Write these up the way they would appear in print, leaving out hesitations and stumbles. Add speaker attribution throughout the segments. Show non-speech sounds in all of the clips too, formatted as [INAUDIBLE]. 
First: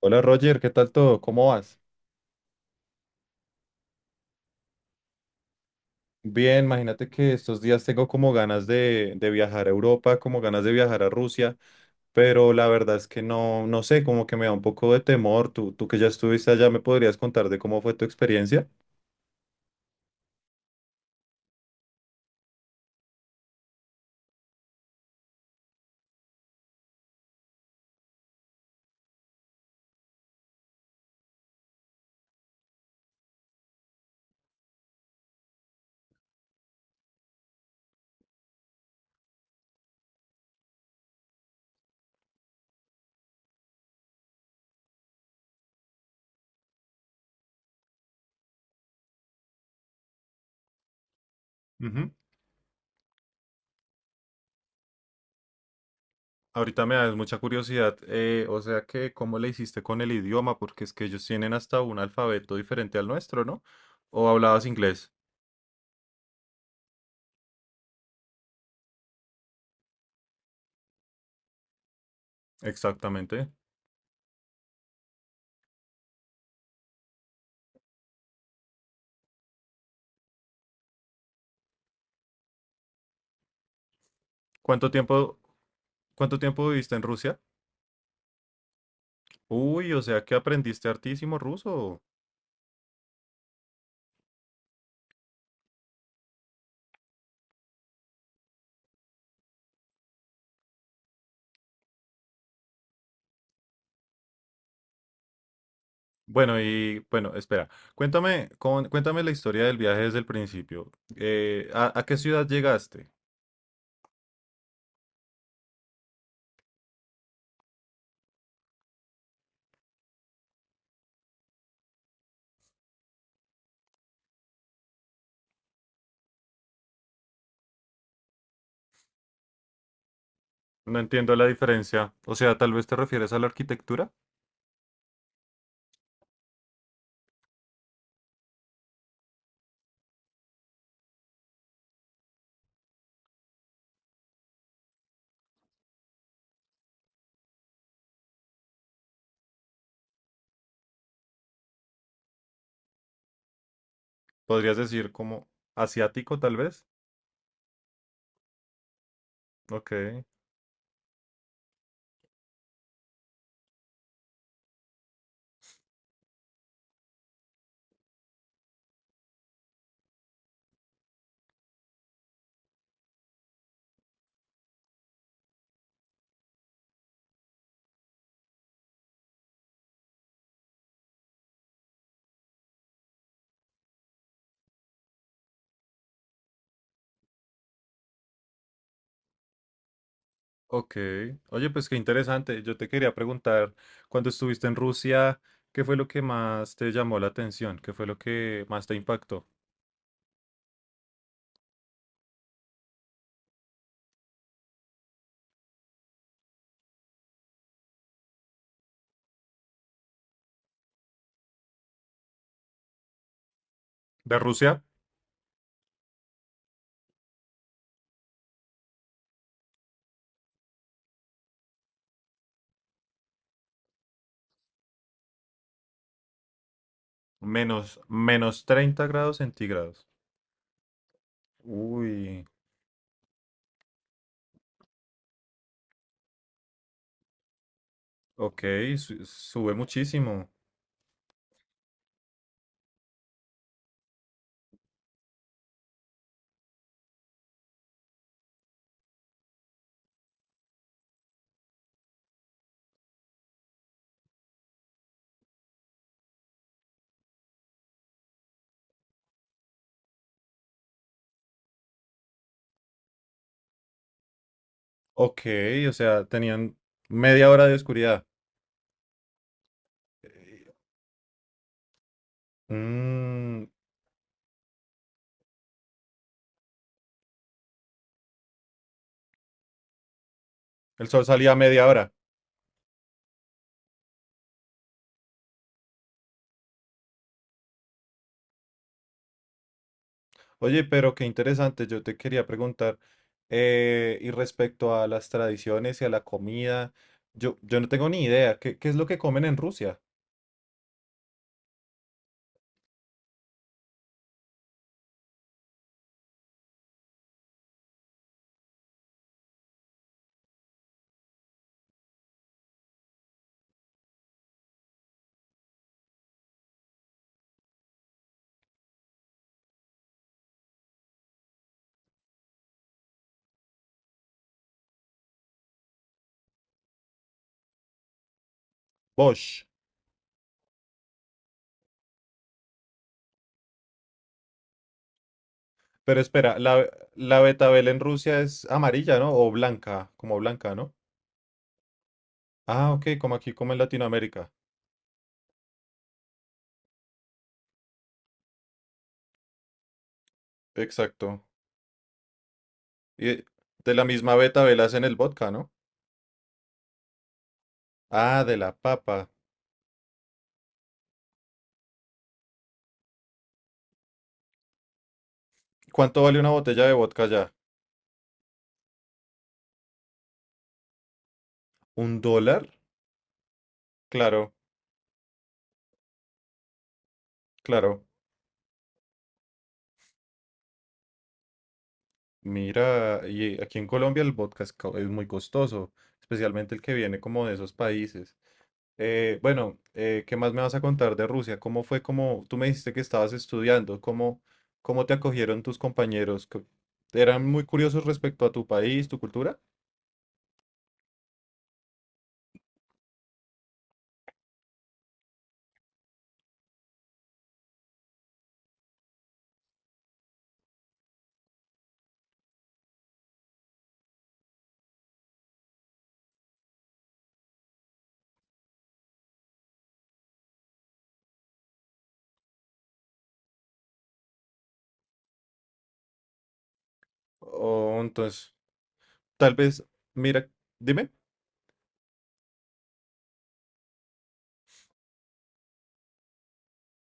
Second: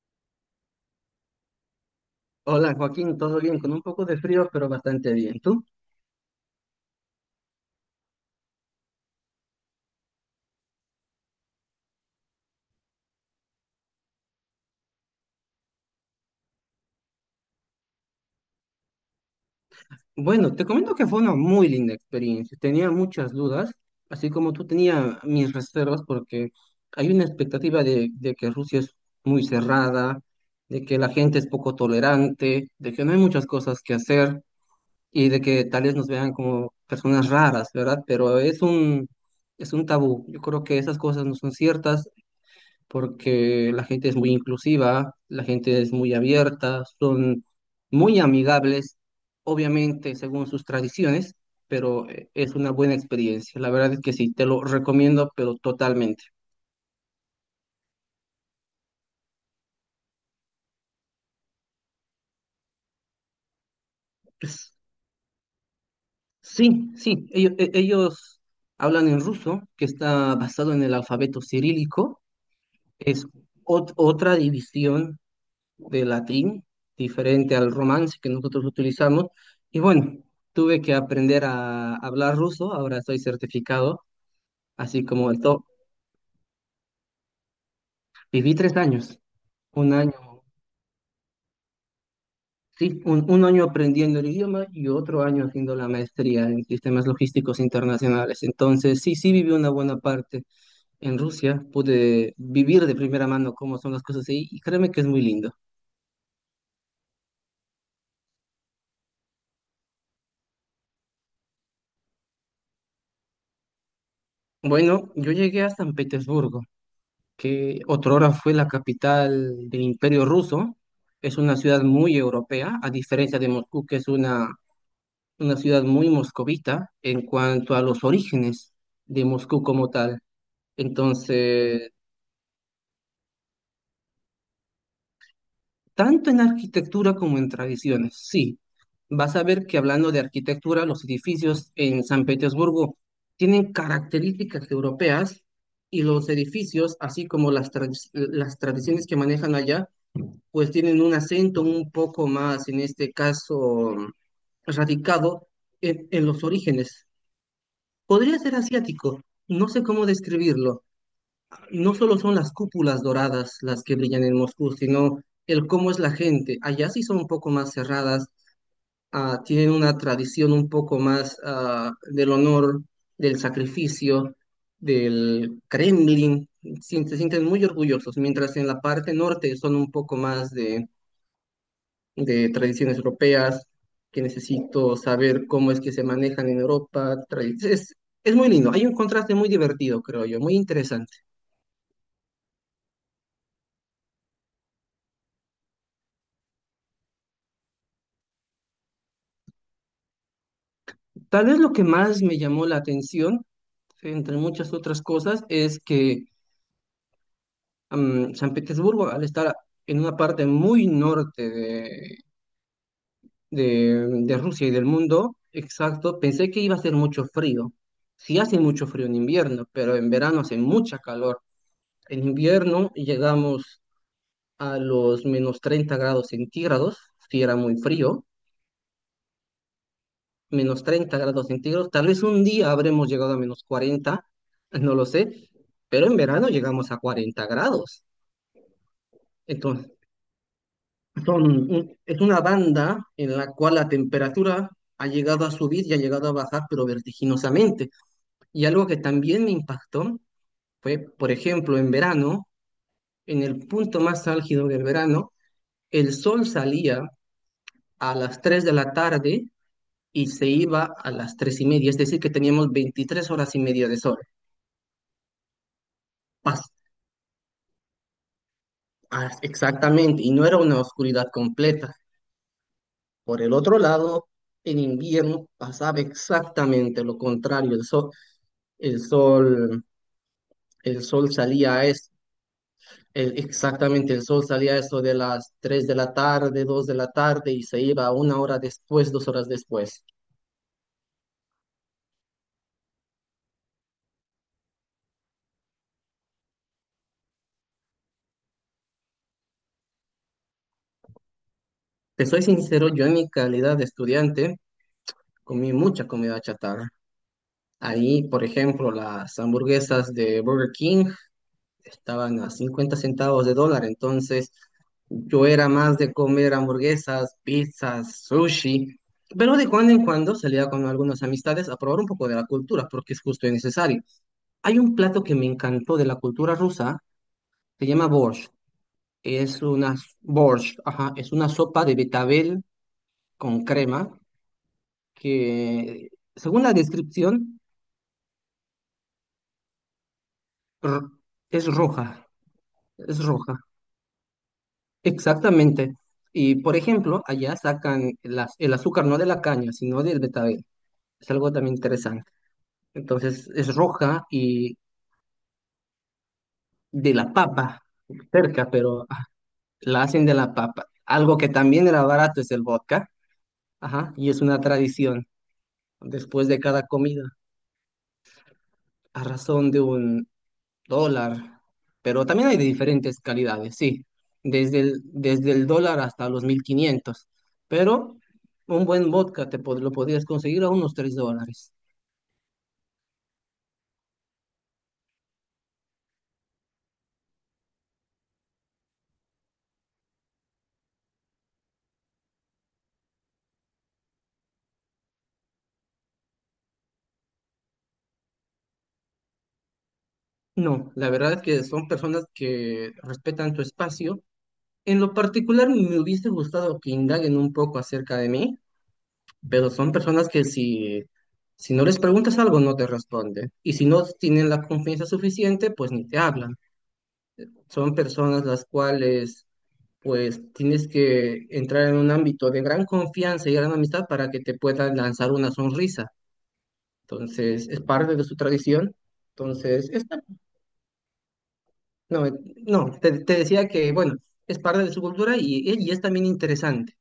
Speaker 1: Hola Roger, ¿qué tal todo? ¿Cómo vas?
Speaker 2: Hola Joaquín, todo bien, con un poco de frío, pero bastante bien. ¿Tú?
Speaker 1: Bien, imagínate que estos días tengo como ganas de viajar a Europa, como ganas de viajar a Rusia, pero la verdad es que no, no sé, como que me da un poco de temor. Tú que ya estuviste allá, ¿me podrías contar de cómo fue tu experiencia?
Speaker 2: Bueno, te comento que fue una muy linda experiencia. Tenía muchas dudas, así como tú tenía mis reservas, porque hay una expectativa de que Rusia es muy cerrada, de que la gente es poco tolerante, de que no hay muchas cosas que hacer y de que tal vez nos vean como personas raras, ¿verdad? Pero es un tabú. Yo creo que esas cosas no son ciertas, porque la gente es muy inclusiva, la gente es muy abierta, son muy amigables, obviamente según sus tradiciones, pero
Speaker 1: Ujú.
Speaker 2: es una buena experiencia. La verdad es que sí, te lo recomiendo, pero totalmente.
Speaker 1: Ahorita me da mucha curiosidad, o sea que cómo le hiciste con el idioma, porque es que ellos tienen hasta un alfabeto diferente al nuestro, ¿no? ¿O hablabas
Speaker 2: Pues,
Speaker 1: inglés?
Speaker 2: sí, sí, ellos hablan en ruso, que está basado en el alfabeto cirílico, es
Speaker 1: Exactamente.
Speaker 2: otra división de latín, diferente al romance que nosotros utilizamos. Y bueno, tuve que aprender a hablar ruso, ahora estoy certificado,
Speaker 1: ¿Cuánto
Speaker 2: así como
Speaker 1: tiempo,
Speaker 2: el top.
Speaker 1: ¿cuánto tiempo viviste en Rusia?
Speaker 2: Viví 3 años, un
Speaker 1: Uy, o sea que
Speaker 2: año,
Speaker 1: aprendiste hartísimo ruso.
Speaker 2: sí, un año aprendiendo el idioma y otro año haciendo la maestría en sistemas logísticos internacionales. Entonces, sí, sí viví una buena parte en Rusia, pude vivir de primera mano cómo son las cosas ahí y créeme que es muy lindo.
Speaker 1: Bueno, y bueno, espera, cuéntame la historia del viaje desde el principio. ¿ a qué ciudad llegaste?
Speaker 2: Bueno, yo llegué a San Petersburgo, que otrora fue la capital del Imperio Ruso. Es una ciudad muy europea, a diferencia de Moscú, que es una ciudad muy moscovita en cuanto a los orígenes de Moscú como tal.
Speaker 1: No entiendo la
Speaker 2: Entonces,
Speaker 1: diferencia. O sea, tal vez te refieres a la arquitectura.
Speaker 2: tanto en arquitectura como en tradiciones, sí. Vas a ver que hablando de arquitectura, los edificios en San Petersburgo tienen características europeas y los edificios, así como las tradiciones que manejan allá, pues tienen un acento un poco más, en este caso,
Speaker 1: Podrías decir
Speaker 2: radicado
Speaker 1: como
Speaker 2: en
Speaker 1: asiático,
Speaker 2: los
Speaker 1: tal vez.
Speaker 2: orígenes. Podría ser asiático, no sé cómo
Speaker 1: Ok.
Speaker 2: describirlo. No solo son las cúpulas doradas las que brillan en Moscú, sino el cómo es la gente. Allá sí son un poco más cerradas, tienen una tradición un poco más del honor, del sacrificio, del Kremlin. Se sienten muy orgullosos, mientras en la parte norte son un poco más de tradiciones europeas, que necesito saber cómo es que se manejan en Europa. Es, es muy lindo, hay un contraste muy divertido, creo yo, muy
Speaker 1: Ok.
Speaker 2: interesante.
Speaker 1: Oye, pues qué interesante. Yo te quería preguntar, cuando estuviste en Rusia, ¿qué fue lo que más te llamó la atención? ¿Qué fue lo que más te impactó?
Speaker 2: Tal vez lo que más me llamó la atención, entre muchas otras cosas, es que San Petersburgo, al estar en una parte muy norte de
Speaker 1: De
Speaker 2: Rusia y
Speaker 1: Rusia,
Speaker 2: del mundo, exacto, pensé que iba a ser mucho frío. Sí hace mucho frío en invierno, pero en verano hace mucha calor. En invierno llegamos a los -30 °C, si era muy frío,
Speaker 1: menos 30 grados centígrados.
Speaker 2: -30 °C, tal vez
Speaker 1: Uy,
Speaker 2: un día habremos llegado a -40, no lo sé, pero en verano llegamos a 40 grados.
Speaker 1: ok, sube
Speaker 2: Entonces,
Speaker 1: muchísimo.
Speaker 2: son es una banda en la cual la temperatura ha llegado a subir y ha llegado a bajar, pero vertiginosamente. Y algo que también me impactó fue, por ejemplo, en verano, en el punto más álgido del verano, el sol salía a las 3 de la tarde y se iba a las 3:30, es decir, que teníamos 23 horas y media de sol.
Speaker 1: Ok, o sea,
Speaker 2: Pas-
Speaker 1: tenían media hora de oscuridad.
Speaker 2: Exactamente, y no era
Speaker 1: Eh,
Speaker 2: una oscuridad completa. Por el
Speaker 1: mm,
Speaker 2: otro lado, en invierno pasaba exactamente lo contrario, el sol, el
Speaker 1: el sol
Speaker 2: sol
Speaker 1: salía a
Speaker 2: salía
Speaker 1: media hora.
Speaker 2: exactamente, el sol salía a eso de las 3 de la tarde, 2 de la tarde y se iba una hora después, 2 horas después.
Speaker 1: Oye, pero qué interesante, yo te quería preguntar, y respecto a las tradiciones y a la comida, yo no tengo ni idea, ¿qué es lo que comen en Rusia?
Speaker 2: Te soy sincero, yo en mi calidad de estudiante comí mucha comida chatarra. Ahí, por ejemplo, las hamburguesas de Burger King estaban a 50 centavos de dólar, entonces yo era más de comer hamburguesas, pizzas, sushi, pero de cuando en cuando salía con algunas amistades a probar un poco de la cultura, porque es justo y necesario. Hay un plato que me encantó de la cultura rusa, se llama borsch. Es
Speaker 1: Bosh.
Speaker 2: una Borsch, ajá, es una sopa de betabel con crema que,
Speaker 1: Pero espera,
Speaker 2: según la
Speaker 1: la
Speaker 2: descripción,
Speaker 1: betabel en Rusia es amarilla, ¿no? O blanca, como blanca, ¿no?
Speaker 2: r- es roja,
Speaker 1: Ah, ok,
Speaker 2: es
Speaker 1: como aquí,
Speaker 2: roja.
Speaker 1: como en Latinoamérica.
Speaker 2: Exactamente. Y por ejemplo, allá sacan el azúcar no de la caña, sino del betabel. Es
Speaker 1: Exacto.
Speaker 2: algo también interesante.
Speaker 1: Y
Speaker 2: Entonces es
Speaker 1: de la
Speaker 2: roja
Speaker 1: misma
Speaker 2: y
Speaker 1: betabel hacen el vodka, ¿no?
Speaker 2: de la papa,
Speaker 1: Ah, de
Speaker 2: cerca,
Speaker 1: la
Speaker 2: pero
Speaker 1: papa.
Speaker 2: la hacen de la papa. Algo que también era barato es el vodka. Ajá, y es una tradición
Speaker 1: ¿Cuánto vale
Speaker 2: después
Speaker 1: una
Speaker 2: de
Speaker 1: botella
Speaker 2: cada
Speaker 1: de
Speaker 2: comida,
Speaker 1: vodka ya?
Speaker 2: a razón de un dólar,
Speaker 1: ¿Un
Speaker 2: pero también hay de
Speaker 1: dólar?
Speaker 2: diferentes calidades, sí,
Speaker 1: Claro,
Speaker 2: desde el dólar hasta los 1500,
Speaker 1: claro.
Speaker 2: pero un buen vodka lo podrías conseguir a unos $3.
Speaker 1: Mira, y aquí en Colombia el vodka es, es muy costoso, especialmente el que viene como de esos países. Bueno, ¿qué más me vas a contar de Rusia? ¿Cómo fue como tú me dijiste que estabas estudiando? ¿Cómo te acogieron tus compañeros? ¿Qué- ¿Eran muy curiosos respecto a tu país, tu cultura?
Speaker 2: No, la verdad es que son personas que respetan tu espacio. En lo particular me hubiese gustado que indaguen un poco acerca de mí, pero son personas que si no les preguntas algo no te responden. Y si no tienen la confianza suficiente, pues ni te hablan. Son personas las cuales pues tienes que entrar en un ámbito de gran confianza y gran amistad para que te puedan lanzar una sonrisa. Entonces, es
Speaker 1: O
Speaker 2: parte de su
Speaker 1: entonces,
Speaker 2: tradición.
Speaker 1: tal vez,
Speaker 2: Entonces,
Speaker 1: mira, dime.
Speaker 2: no, no, te decía que, bueno, es parte de su cultura y es también interesante.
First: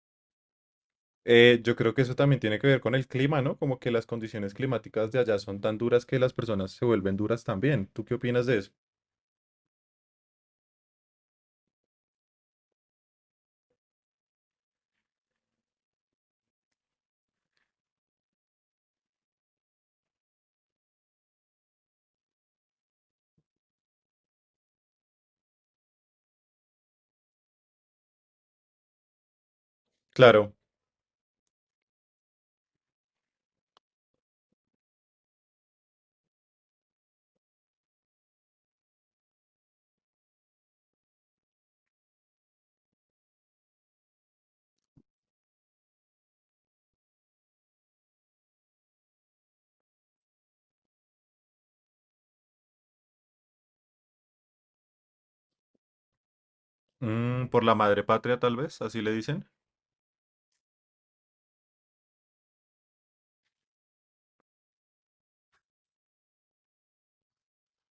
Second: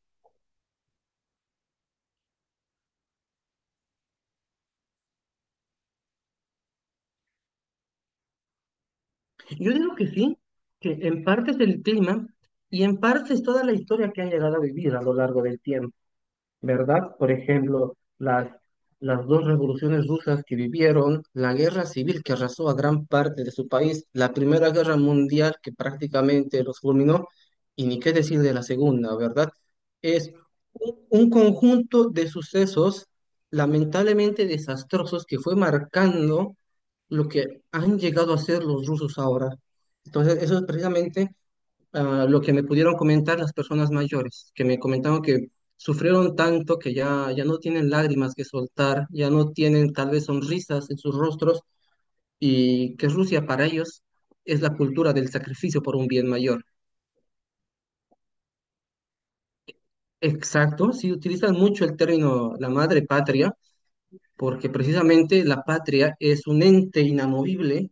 Speaker 1: Yo creo que eso también tiene que ver con el clima, ¿no? Como que las condiciones climáticas de allá son tan duras que las personas se vuelven duras también. ¿Tú qué opinas de eso?
Speaker 2: Yo digo que sí, que en parte es el clima y en parte es toda la historia que han llegado a vivir a lo largo del tiempo. ¿Verdad? Por ejemplo, las dos revoluciones rusas que vivieron, la guerra civil que arrasó a gran parte de su país, la Primera Guerra Mundial que prácticamente los fulminó, y ni qué decir de la Segunda, ¿verdad? Es
Speaker 1: Claro.
Speaker 2: un conjunto de sucesos lamentablemente desastrosos que fue marcando lo que han llegado a ser los rusos ahora. Entonces, eso es precisamente lo que me pudieron comentar las personas mayores, que me comentaron que sufrieron tanto que ya, ya no tienen lágrimas que soltar, ya no tienen tal vez sonrisas en sus rostros y que Rusia para ellos es la cultura del sacrificio por un bien mayor.
Speaker 1: Mm, por la madre patria, tal vez, así le dicen.
Speaker 2: Exacto, si utilizan mucho el término la madre patria, porque precisamente la patria es un ente inamovible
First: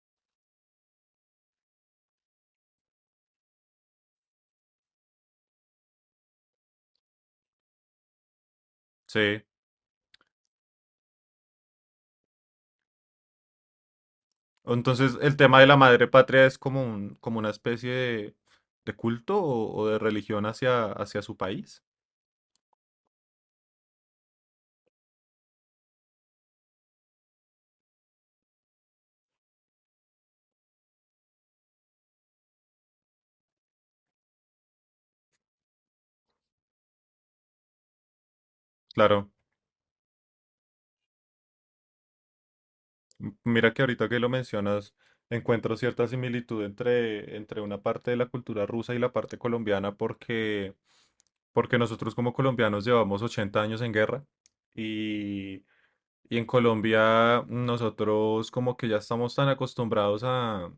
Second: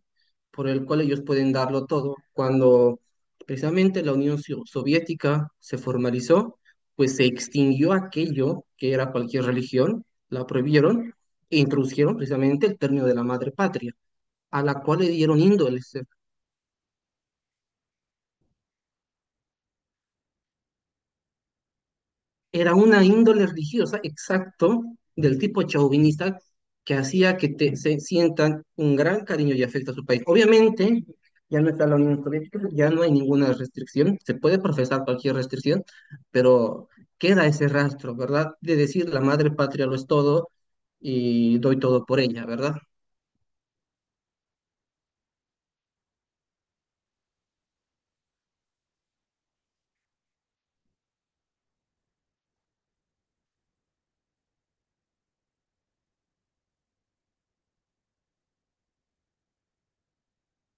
Speaker 2: por el cual ellos pueden darlo todo. Cuando precisamente la Soviética se formalizó, pues se extinguió aquello que era
Speaker 1: Sí.
Speaker 2: cualquier religión, la prohibieron e introdujeron precisamente el término de la madre patria, a la cual le
Speaker 1: Entonces, el
Speaker 2: dieron
Speaker 1: tema de la
Speaker 2: índoles.
Speaker 1: madre patria es como un, como una especie de culto o de religión hacia su país.
Speaker 2: Era una índole religiosa, exacto, del tipo chauvinista, que hacía que se sientan un gran cariño y afecto a su país. Obviamente, ya no está la Unión Soviética, ya no hay ninguna restricción, se puede profesar cualquier restricción, pero queda ese rastro, ¿verdad? De decir la
Speaker 1: Claro.
Speaker 2: madre patria lo es todo y doy todo por ella, ¿verdad?
Speaker 1: Mira que ahorita que lo mencionas, encuentro cierta similitud entre una parte de la cultura rusa y la parte colombiana porque nosotros como colombianos llevamos 80 años en guerra y, y en Colombia nosotros como que ya estamos tan acostumbrados a,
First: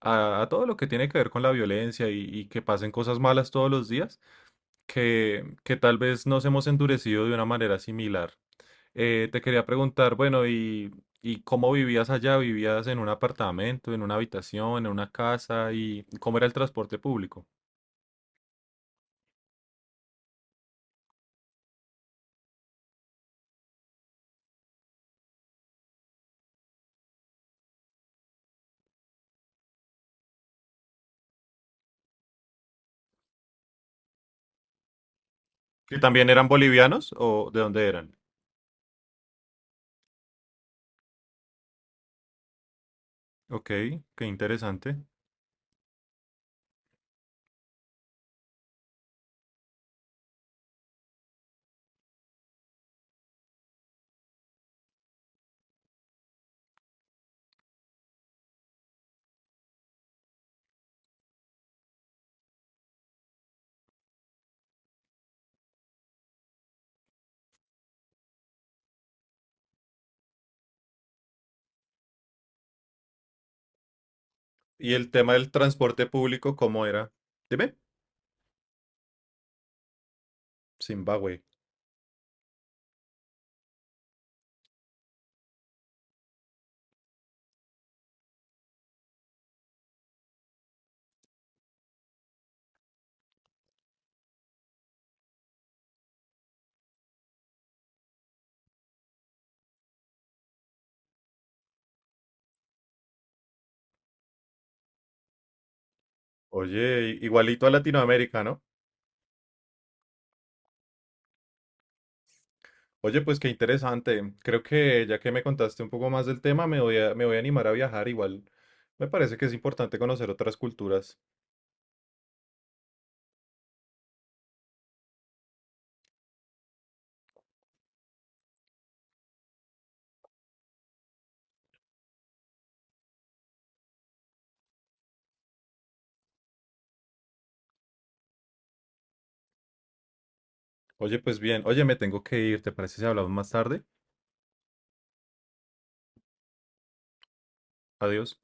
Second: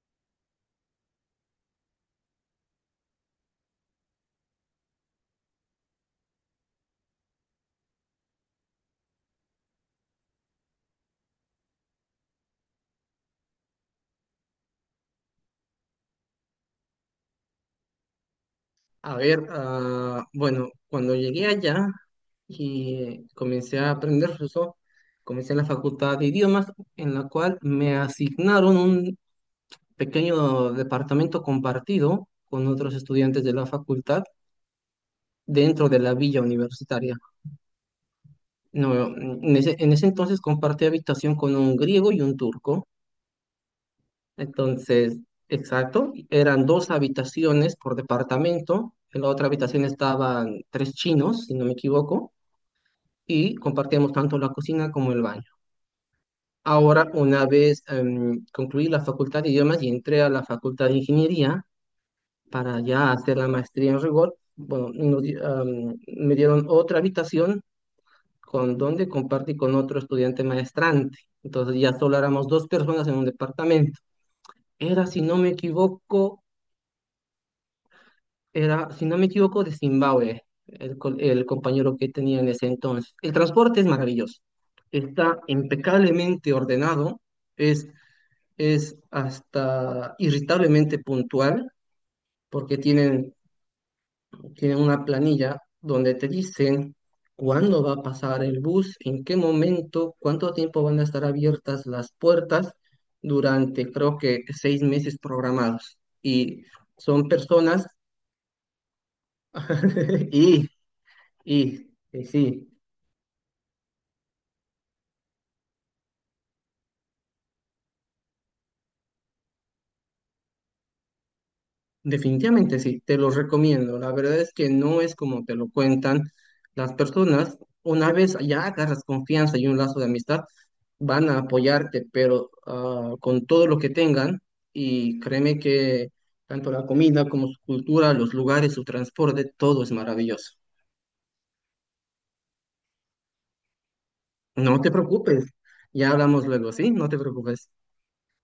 Speaker 1: a, a todo lo que tiene que ver con la violencia y que pasen cosas malas todos los días que tal vez nos hemos endurecido de una manera similar. Te quería preguntar, bueno, ¿y cómo vivías allá? ¿Vivías en un apartamento, en una habitación, en una casa? ¿Y cómo era el transporte público?
Speaker 2: A ver, bueno, cuando llegué allá y comencé a aprender ruso, comencé en la facultad de idiomas, en la cual me asignaron un pequeño departamento compartido con otros estudiantes de la facultad dentro
Speaker 1: ¿Que
Speaker 2: de la
Speaker 1: también
Speaker 2: villa
Speaker 1: eran bolivianos
Speaker 2: universitaria.
Speaker 1: o de dónde eran?
Speaker 2: No, en ese entonces compartí habitación con un griego y un turco.
Speaker 1: Ok, qué interesante.
Speaker 2: Entonces, exacto, eran dos habitaciones por departamento. En la otra habitación estaban tres chinos, si no me equivoco, y compartíamos tanto la cocina como el baño. Ahora, una vez concluí la facultad de idiomas y entré a la facultad de ingeniería para ya hacer la maestría en rigor, bueno, me dieron otra habitación con donde compartí con otro estudiante maestrante. Entonces ya solo éramos dos personas en un departamento.
Speaker 1: ¿Y
Speaker 2: Era,
Speaker 1: el
Speaker 2: si
Speaker 1: tema
Speaker 2: no
Speaker 1: del
Speaker 2: me
Speaker 1: transporte
Speaker 2: equivoco,
Speaker 1: público, cómo era? Dime.
Speaker 2: Era, si no me equivoco, de Zimbabue,
Speaker 1: Zimbabue.
Speaker 2: el compañero que tenía en ese entonces. El transporte es maravilloso, está impecablemente ordenado, es, es hasta irritablemente puntual, porque tienen una planilla donde te dicen cuándo va a pasar el bus, en qué momento, cuánto tiempo van a estar abiertas las puertas durante, creo que, 6 meses programados. Y
Speaker 1: Oye,
Speaker 2: son
Speaker 1: igualito a
Speaker 2: personas...
Speaker 1: Latinoamérica, ¿no?
Speaker 2: [LAUGHS] Y Y sí,
Speaker 1: Oye, pues qué interesante. Creo que ya que me contaste un poco más del tema, me voy a animar a viajar igual. Me parece que es importante conocer otras culturas.
Speaker 2: definitivamente sí, te lo recomiendo. La verdad es que no es como te lo cuentan las personas. Una vez ya agarras confianza y un lazo de amistad, van a apoyarte, pero con todo lo que tengan. Y créeme que tanto la comida como su cultura, los lugares, su transporte, todo es maravilloso.
Speaker 1: Oye, pues bien. Oye, me tengo que ir. ¿Te parece si hablamos más tarde?
Speaker 2: No te preocupes, ya hablamos luego, ¿sí? No te preocupes.
Speaker 1: Adiós.